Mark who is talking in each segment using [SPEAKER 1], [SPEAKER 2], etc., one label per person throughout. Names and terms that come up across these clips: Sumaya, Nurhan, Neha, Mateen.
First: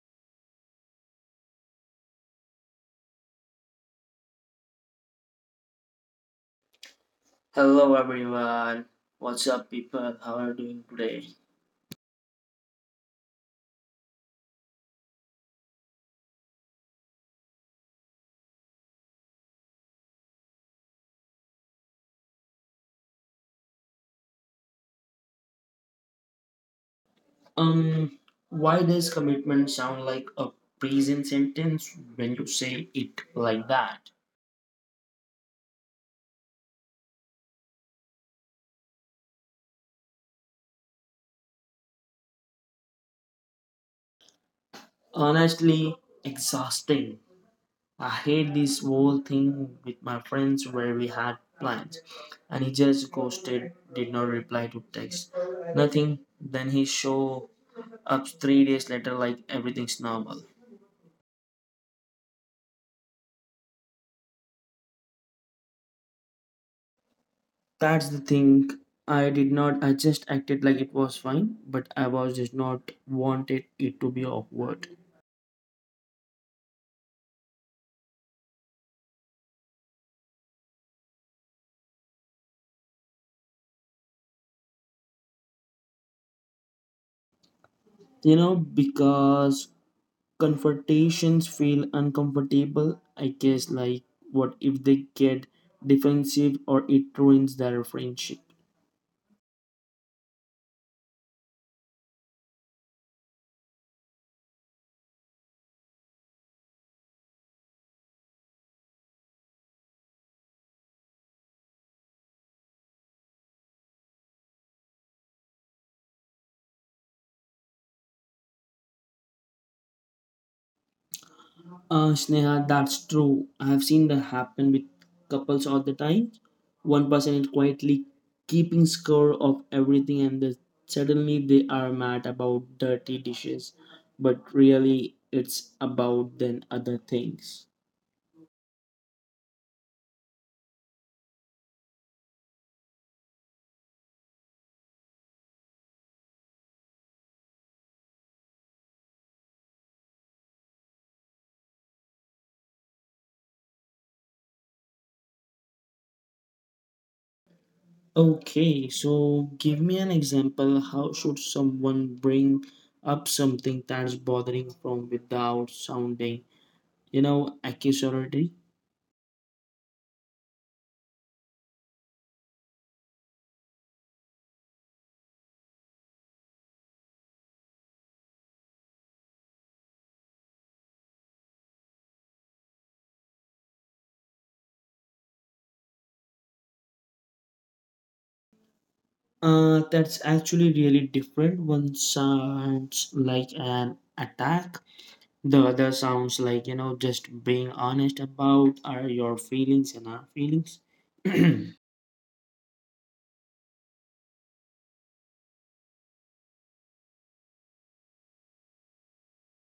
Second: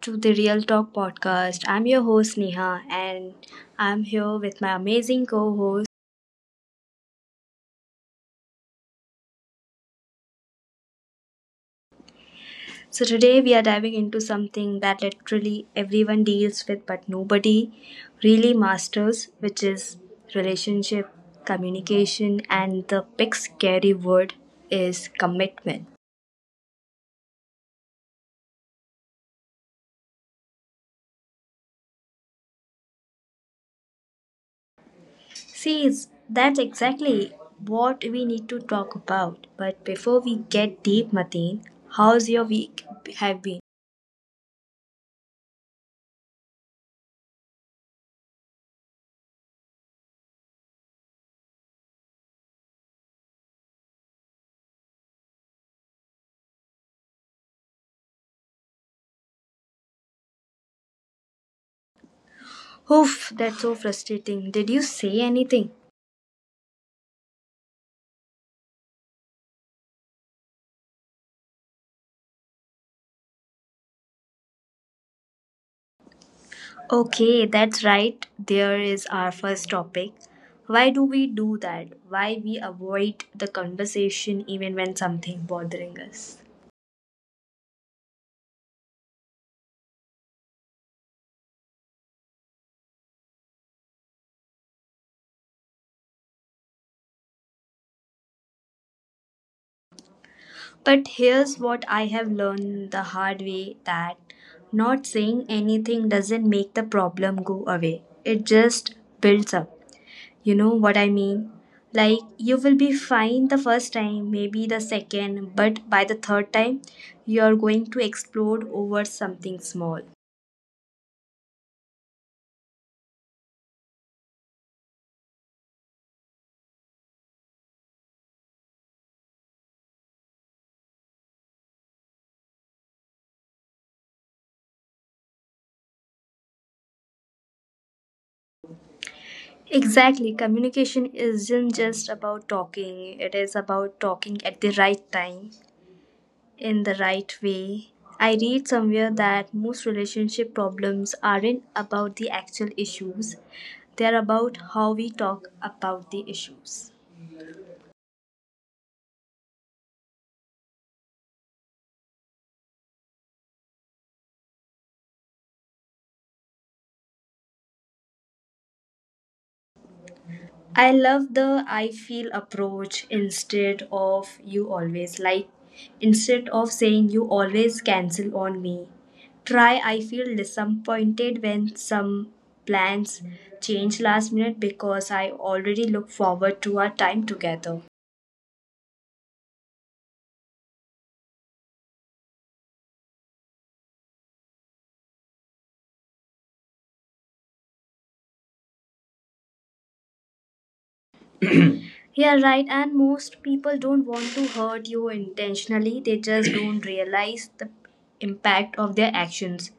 [SPEAKER 1] to the Real Talk podcast. I'm your host Neha and I'm here with my amazing co host.
[SPEAKER 2] Hello everyone. What's up people? How are you doing today?
[SPEAKER 1] So, today we are diving into something that literally everyone deals with but nobody really masters, which is relationship, communication, and the big scary word is commitment.
[SPEAKER 2] Um why does commitment sound like a prison sentence when you say it like that?
[SPEAKER 1] See, it's- that's exactly what we need to talk about. But before we get deep, Mateen, how's your week have been?
[SPEAKER 2] Honestly, exhausting. I hate this whole thing with my friends where we had plans and he just ghosted, did not reply to text. Nothing. Then he show up 3 days later like everything's normal.
[SPEAKER 1] Oof, that's so frustrating. Did you say anything?
[SPEAKER 2] That's the thing. I did not. I just acted like it was fine, but I was just not wanted it to be awkward.
[SPEAKER 1] Okay, that's right. There is our first topic. Why do we do that? Why we avoid the conversation even when something bothering us?
[SPEAKER 2] You know, because confrontations feel uncomfortable. I guess like what if they get defensive or it ruins their friendship.
[SPEAKER 1] But here's what I have learned the hard way that not saying anything doesn't make the problem go away. It just builds up. You know what I mean? Like, you will be fine the first time, maybe the second, but by the third time, you are going to explode over something small.
[SPEAKER 2] Sneha, that's true. I have seen that happen with couples all the time. One person is quietly keeping score of everything, and then suddenly they are mad about dirty dishes. But really, it's about then other things.
[SPEAKER 1] Exactly. Communication isn't just about talking, it is about talking at the right time, in the right way. I read somewhere that most relationship problems aren't about the actual issues, they are about how we talk about the issues.
[SPEAKER 2] Okay, so give me an example. How should someone bring up something that's bothering from without sounding, accusatory?
[SPEAKER 1] I love the I feel approach instead of you always. Like, instead of saying you always cancel on me, try I feel disappointed when some plans change last minute because I already look forward to our time together.
[SPEAKER 2] That's actually really different. One sounds like an attack, the other sounds like, just being honest about are your feelings and our feelings.
[SPEAKER 1] Yeah, right. And most people don't want to hurt you intentionally, they just don't realize the impact of their actions.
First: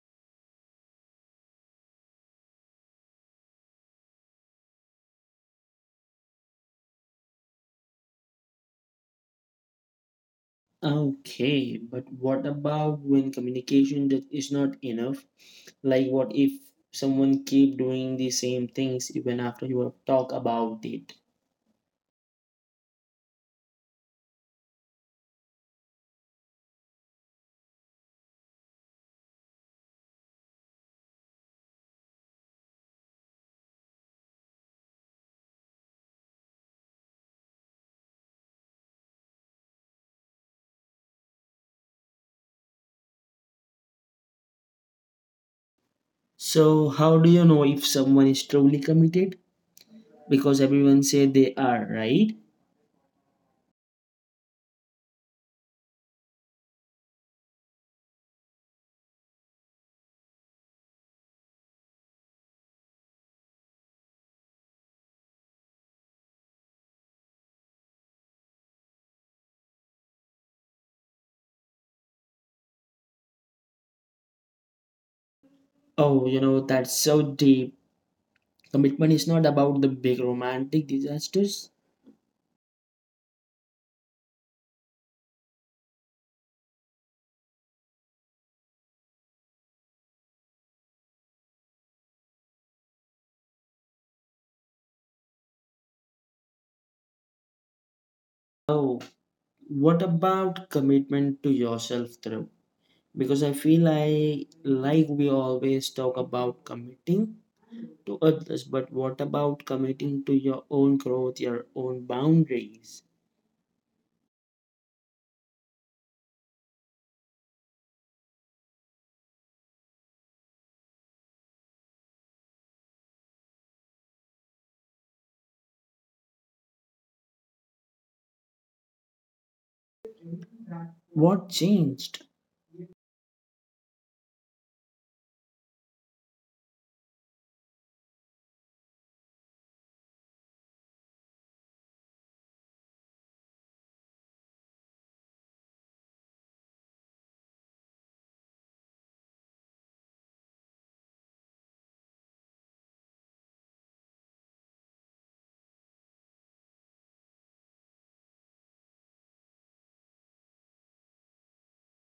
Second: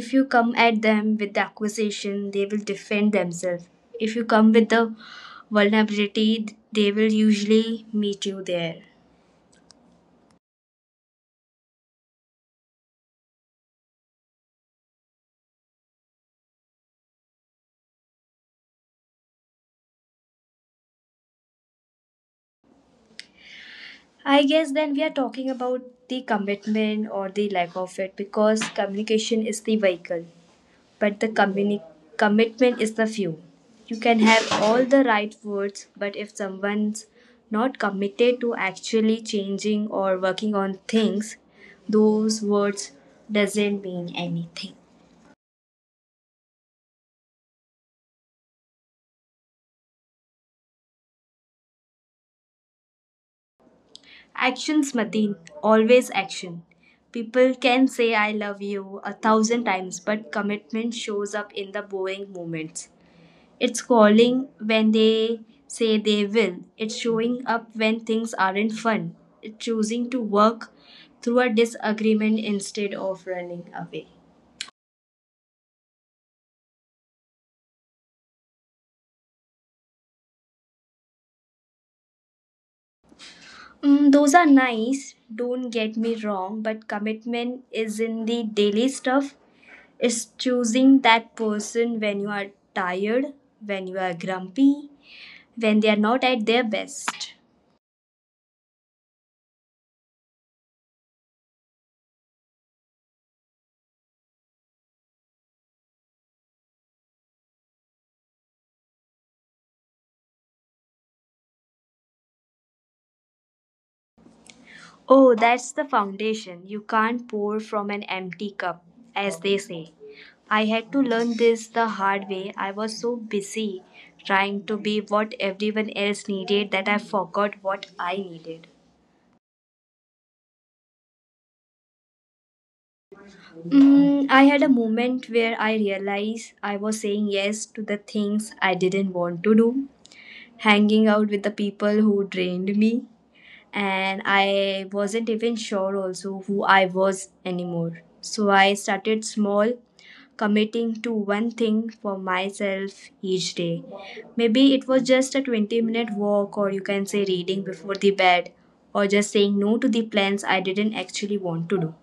[SPEAKER 1] If you come at them with the accusation, they will defend themselves. If you come with the vulnerability, they will usually meet you there.
[SPEAKER 2] Okay, but what about when communication that is not enough? Like what if someone keep doing the same things even after you have talked about it?
[SPEAKER 1] I guess then we are talking about the commitment or the lack of it because communication is the vehicle, but the commitment is the fuel. You can have all the right words, but if someone's not committed to actually changing or working on things, those words doesn't mean anything.
[SPEAKER 2] So how do you know if someone is truly committed? Because everyone say they are, right?
[SPEAKER 1] Actions, Mateen. Always action. People can say I love you 1,000 times, but commitment shows up in the boring moments. It's calling when they say they will. It's showing up when things aren't fun. It's choosing to work through a disagreement instead of running away.
[SPEAKER 2] Oh, you know, that's so deep. Commitment is not about the big romantic disasters.
[SPEAKER 1] Mm, those are nice, don't get me wrong, but commitment is in the daily stuff. It's choosing that person when you are tired, when you are grumpy, when they are not at their best.
[SPEAKER 2] Oh, what about commitment to yourself, through? Because I feel like we always talk about committing to others, but what about committing to your own growth, your own boundaries?
[SPEAKER 1] Oh, that's the foundation. You can't pour from an empty cup, as they say. I had to learn this the hard way. I was so busy trying to be what everyone else needed that I forgot what I needed.
[SPEAKER 2] What changed?
[SPEAKER 1] Mm, I had a moment where I realized I was saying yes to the things I didn't want to do, hanging out with the people who drained me and I wasn't even sure also who I was anymore. So I started small, committing to one thing for myself each day. Maybe it was just a 20-minute walk, or you can say reading before the bed, or just saying no to the plans I didn't actually want to do.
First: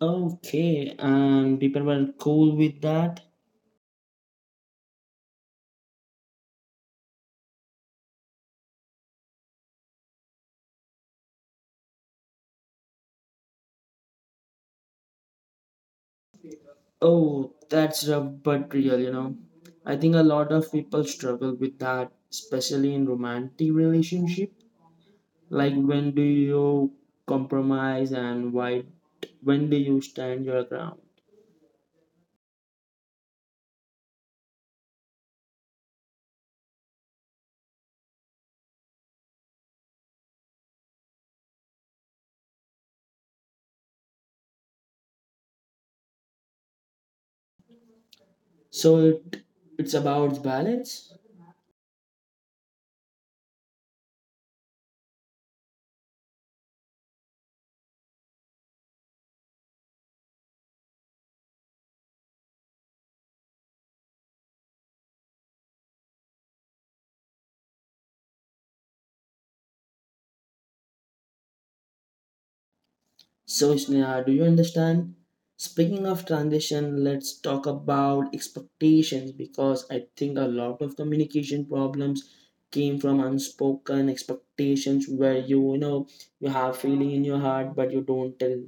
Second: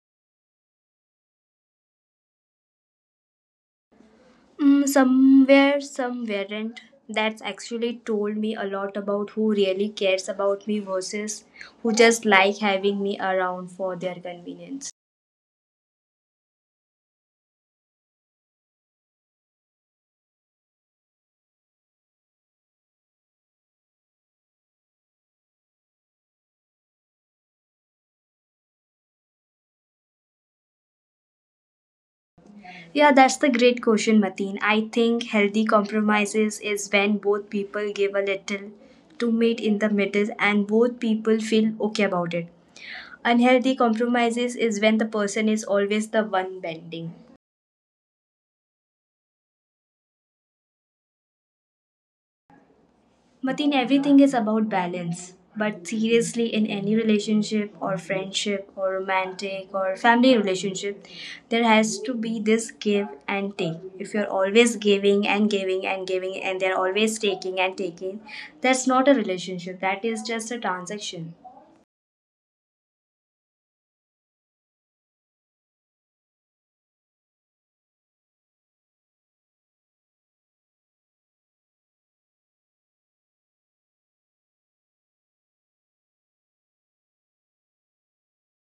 [SPEAKER 2] Okay, and people were cool with that.
[SPEAKER 1] Mm, somewhere some weren't. That's actually told me a lot about who really cares about me versus who just like having me around for their convenience.
[SPEAKER 2] Oh, that's rough but real, you know. I think a lot of people struggle with that, especially in romantic relationship. Like when do you compromise and why when do you stand your ground?
[SPEAKER 1] Yeah, that's the great question, Mateen. I think healthy compromises is when both people give a little to meet in the middle and both people feel okay about it. Unhealthy compromises is when the person is always the one bending.
[SPEAKER 2] So it's about balance.
[SPEAKER 1] Matin, everything is about balance. But seriously, in any relationship or friendship or romantic or family relationship, there has to be this give and take. If you're always giving and giving and giving and they're always taking and taking, that's not a relationship. That is just a transaction.
[SPEAKER 2] So, Sneha, do you understand? Speaking of transition, let's talk about expectations because I think a lot of communication problems came from unspoken expectations where you have feeling in your heart but you don't tell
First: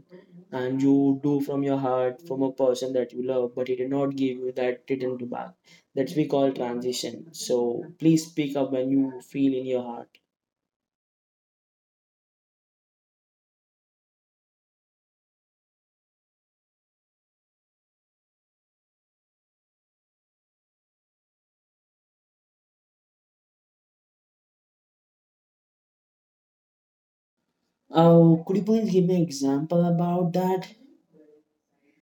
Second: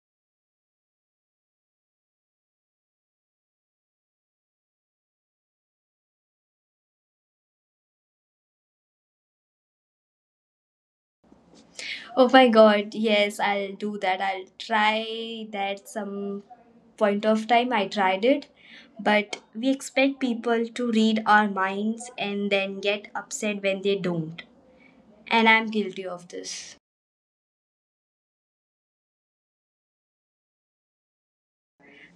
[SPEAKER 2] and you do from your heart from a person that you love but he did not give you that return to back that we call transition, so please speak up when you feel in your heart.
[SPEAKER 1] Oh my god, yes, I'll do that. I'll try that some point of time. I tried it, but we expect people to read our minds and then get upset when they don't. And I'm guilty of this.
[SPEAKER 2] Oh, could you please give me an example about that?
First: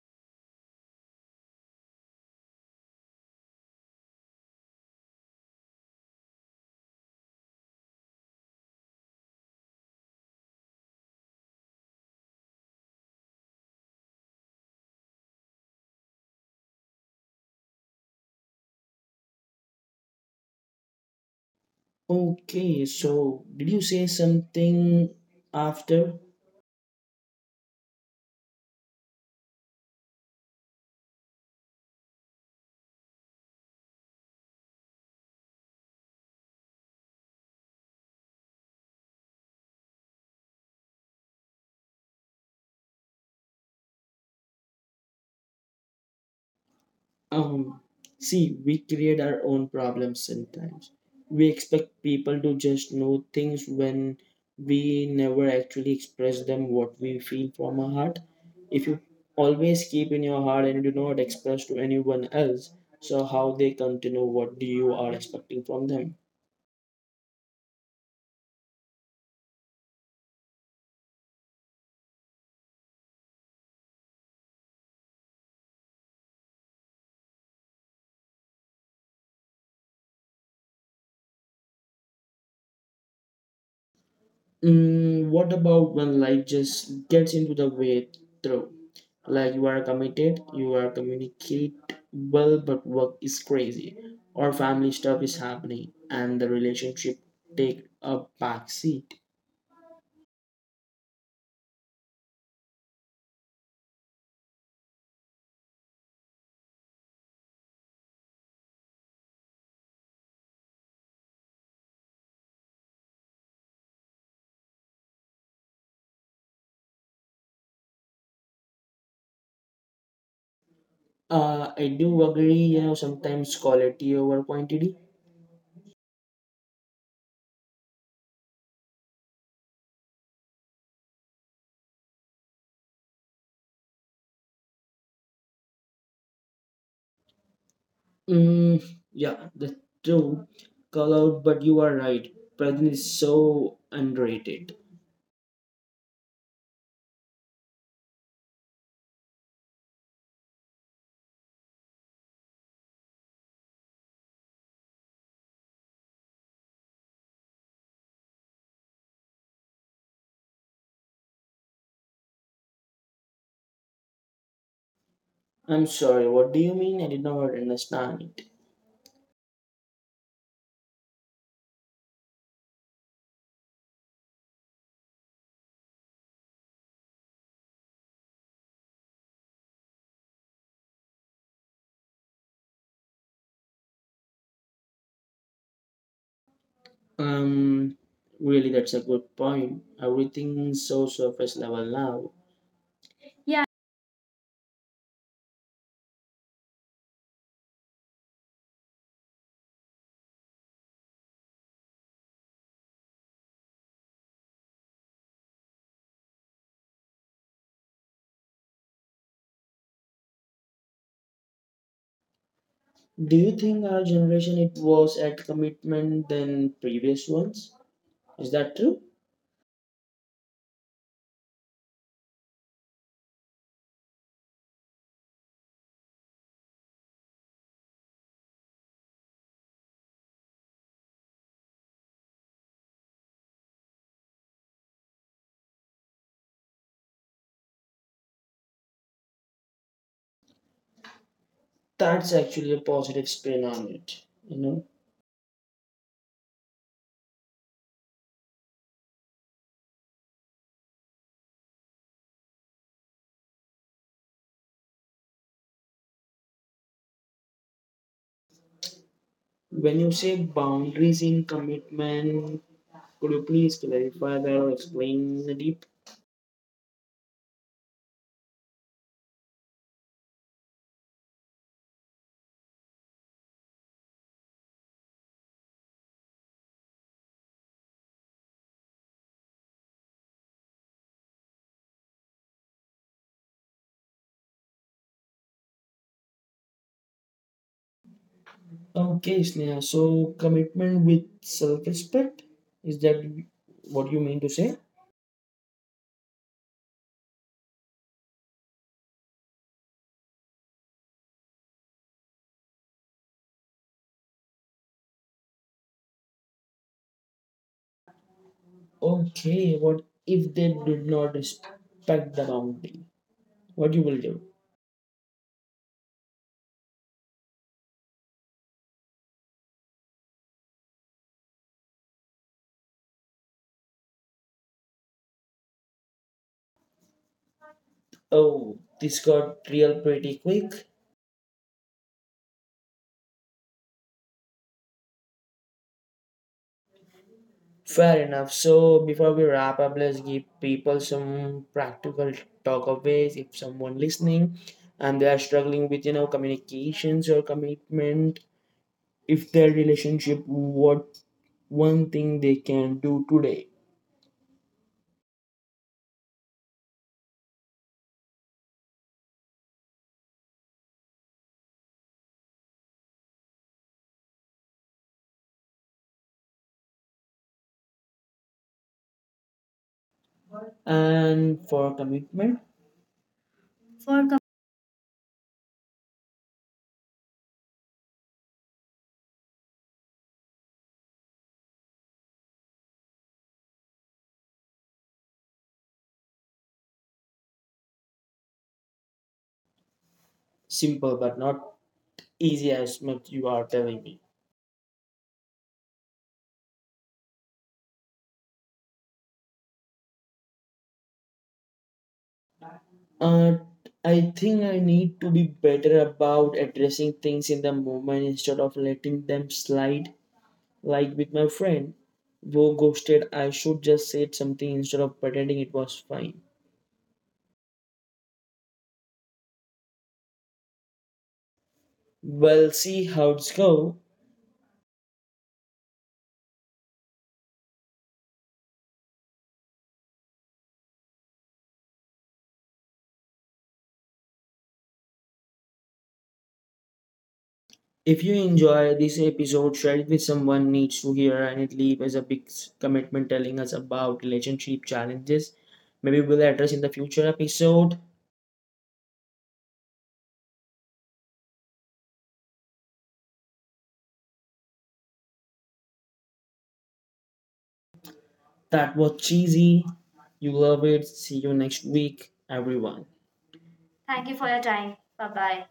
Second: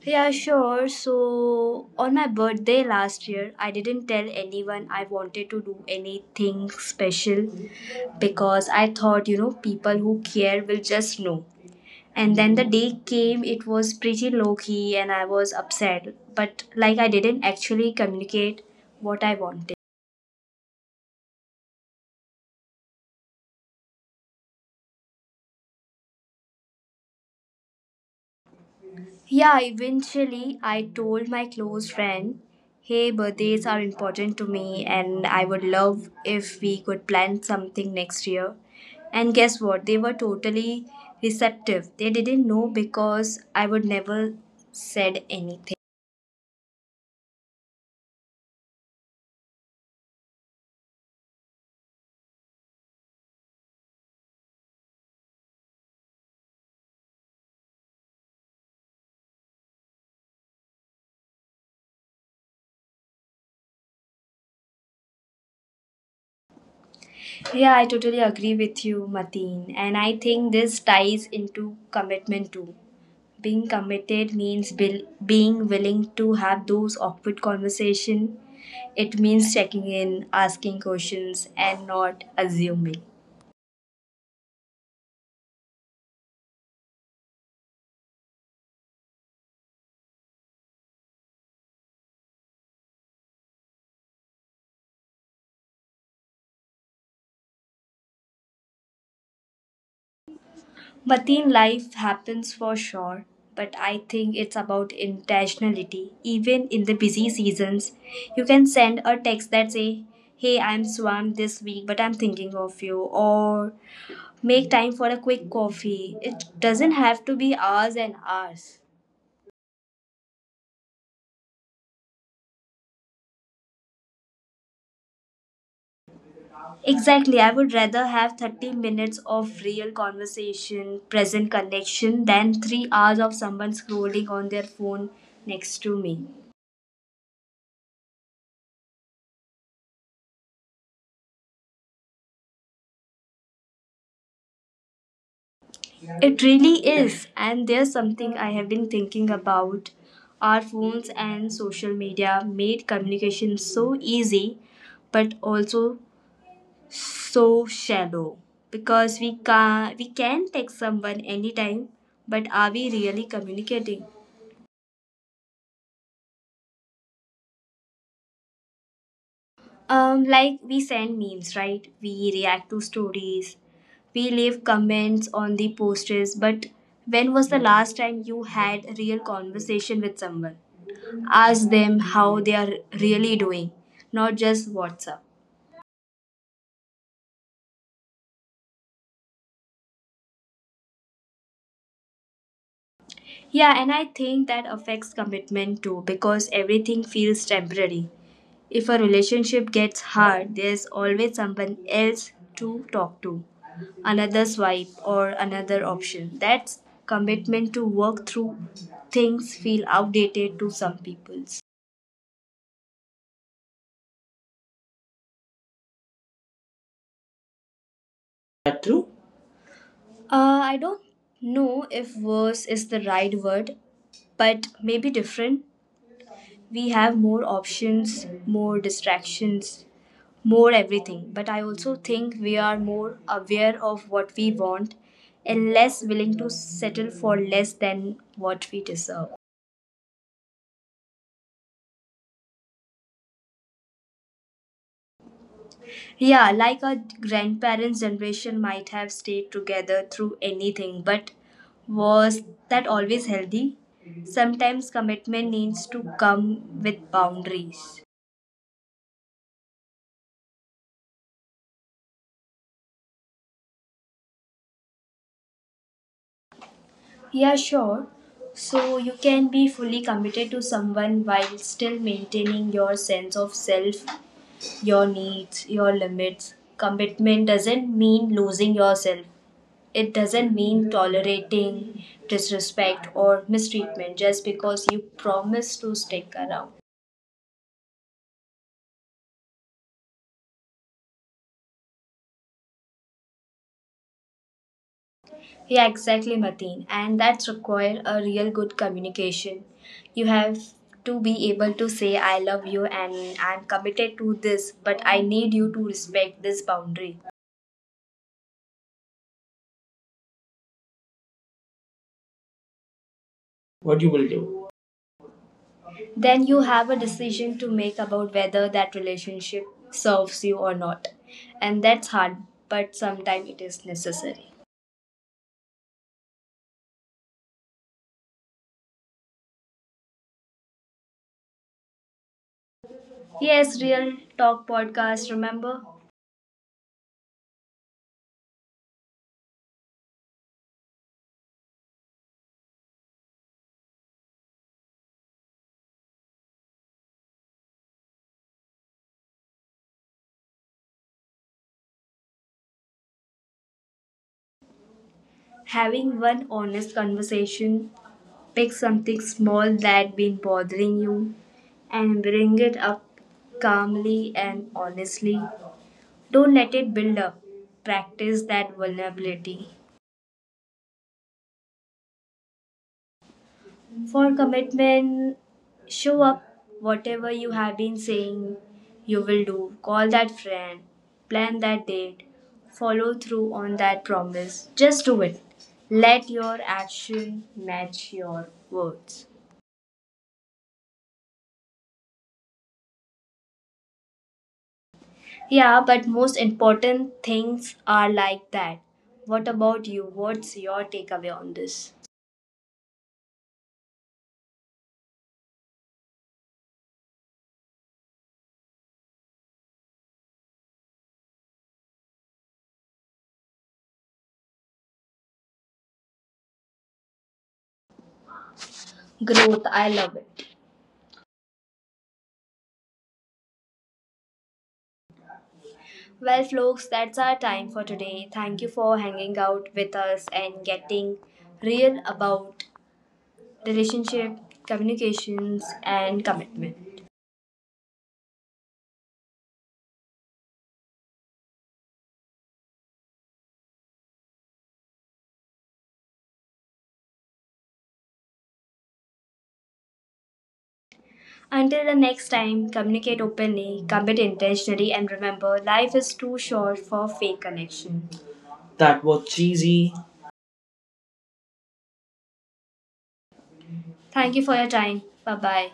[SPEAKER 1] Yeah, sure. So, on my birthday last year, I didn't tell anyone I wanted to do anything special because I thought, you know, people who care will just know. And then the day came, it was pretty low key, and I was upset. But like, I didn't actually communicate what I wanted.
[SPEAKER 2] Okay, so did you say something after?
[SPEAKER 1] Yeah, eventually, I told my close friend, "Hey, birthdays are important to me, and I would love if we could plan something next year." And guess what? They were totally receptive. They didn't know because I would never said anything.
[SPEAKER 2] Um, see, we create our own problems sometimes. We expect people to just know things when we never actually express them what we feel from our heart. If you always keep in your heart and do not express to anyone else, so how they come to know what you are expecting from them?
[SPEAKER 1] Yeah, I totally agree with you, Mateen. And I think this ties into commitment too. Being committed means being willing to have those awkward conversations. It means checking in, asking questions, and not assuming.
[SPEAKER 2] Mm, what about when life just gets into the way through? Like you are committed, you are communicate well, but work is crazy, or family stuff is happening, and the relationship take a back seat.
[SPEAKER 1] Mateen, life happens for sure, but I think it's about intentionality. Even in the busy seasons, you can send a text that say, "Hey, I'm swamped this week, but I'm thinking of you," or make time for a quick coffee. It doesn't have to be hours and hours.
[SPEAKER 2] I do agree. You know, sometimes quality over quantity.
[SPEAKER 1] Exactly. I would rather have 30 minutes of real conversation, present connection, than 3 hours of someone scrolling on their phone next to me.
[SPEAKER 2] Mm, yeah, that's true. Call out, but you are right. Present is so underrated.
[SPEAKER 1] It really is. And there's something I have been thinking about. Our phones and social media made communication so easy, but also so shallow because we can text someone anytime, but are we really communicating?
[SPEAKER 2] I'm sorry. What do you mean? I did not understand it.
[SPEAKER 1] Like we send memes, right? We react to stories. We leave comments on the posters, but when was the last time you had a real conversation with someone? Ask them how they are really doing, not just WhatsApp.
[SPEAKER 2] Um, really, that's a good point. Everything's so surface level now. Yeah.
[SPEAKER 1] Yeah, and I think that affects commitment too because everything feels temporary. If a relationship gets hard, there's always someone else to talk to, another swipe, or another option. That's commitment to work through things feel outdated to some people's.
[SPEAKER 2] Do you think our generation it was at commitment than previous ones? Is that
[SPEAKER 1] That true?
[SPEAKER 2] true?
[SPEAKER 1] I don't know if worse is the right word, but maybe different. We have more options, more distractions, more everything, but I also think we are more aware of what we want and less willing to settle for less than what we deserve.
[SPEAKER 2] That's actually a positive spin on it. You know,
[SPEAKER 1] Yeah, like our grandparents' generation might have stayed together through anything, but was that always healthy? Sometimes commitment needs to come with boundaries.
[SPEAKER 2] when you say boundaries in commitment, could you please clarify that or explain the deep?
[SPEAKER 1] Yeah, sure. So you can be fully committed to someone while still maintaining your sense of self, your needs, your limits. Commitment doesn't mean losing yourself. It doesn't mean tolerating disrespect or mistreatment just because you promise to stick around.
[SPEAKER 2] Okay, Sneha. So commitment with self-respect is that what you mean to say?
[SPEAKER 1] Yeah, exactly, Mateen. And that's require a real good communication. You have to be able to say I love you and I'm committed to this, but I need you to respect this boundary.
[SPEAKER 2] Okay, what if they did not respect the boundary? What
[SPEAKER 1] What
[SPEAKER 2] you
[SPEAKER 1] you
[SPEAKER 2] will
[SPEAKER 1] will
[SPEAKER 2] do?
[SPEAKER 1] do? Then you have a decision to make about whether that relationship serves you or not. And that's hard, but sometimes it is necessary.
[SPEAKER 2] Oh, this got real pretty quick.
[SPEAKER 1] Yes, Real Talk podcast, remember?
[SPEAKER 2] Fair enough. So before we wrap up, let's give people some practical takeaways. If someone listening and they are struggling with communications or commitment, if their relationship, what one thing they can do today?
[SPEAKER 1] Having one honest conversation, pick something small that been bothering you and bring it up calmly and honestly. Don't let it build up. Practice that vulnerability.
[SPEAKER 2] And for commitment, for
[SPEAKER 1] For commitment, show up whatever you have been saying you will do. Call that friend, plan that date, follow through on that promise. Just do it. Let your action match your words.
[SPEAKER 2] simple but not easy as much you are telling me.
[SPEAKER 1] Yeah, but most important things are like that. What about you? What's your takeaway on this?
[SPEAKER 2] Uh, I think I need to be better about addressing things in the moment instead of letting them slide. Like with my friend who ghosted, I should just said something instead of pretending it was fine.
[SPEAKER 1] Growth, I love it.
[SPEAKER 2] Well, see how it's go.
[SPEAKER 1] Well, folks, that's our time for today. Thank you for hanging out with us and getting real about relationship, communications, and commitment.
[SPEAKER 2] If you enjoy this episode, share it with someone needs to hear, and it leave as a big commitment telling us about relationship challenges. Maybe we'll address in the future episode.
[SPEAKER 1] Until the next time, communicate openly, commit intentionally, and remember life is too short for fake connection.
[SPEAKER 2] That
[SPEAKER 1] That
[SPEAKER 2] was
[SPEAKER 1] was
[SPEAKER 2] cheesy.
[SPEAKER 1] cheesy.
[SPEAKER 2] You love it. See you next week, everyone. Thank
[SPEAKER 1] Thank
[SPEAKER 2] you
[SPEAKER 1] you
[SPEAKER 2] for
[SPEAKER 1] for
[SPEAKER 2] your
[SPEAKER 1] your
[SPEAKER 2] time.
[SPEAKER 1] time.
[SPEAKER 2] Bye
[SPEAKER 1] Bye
[SPEAKER 2] bye.
[SPEAKER 1] bye.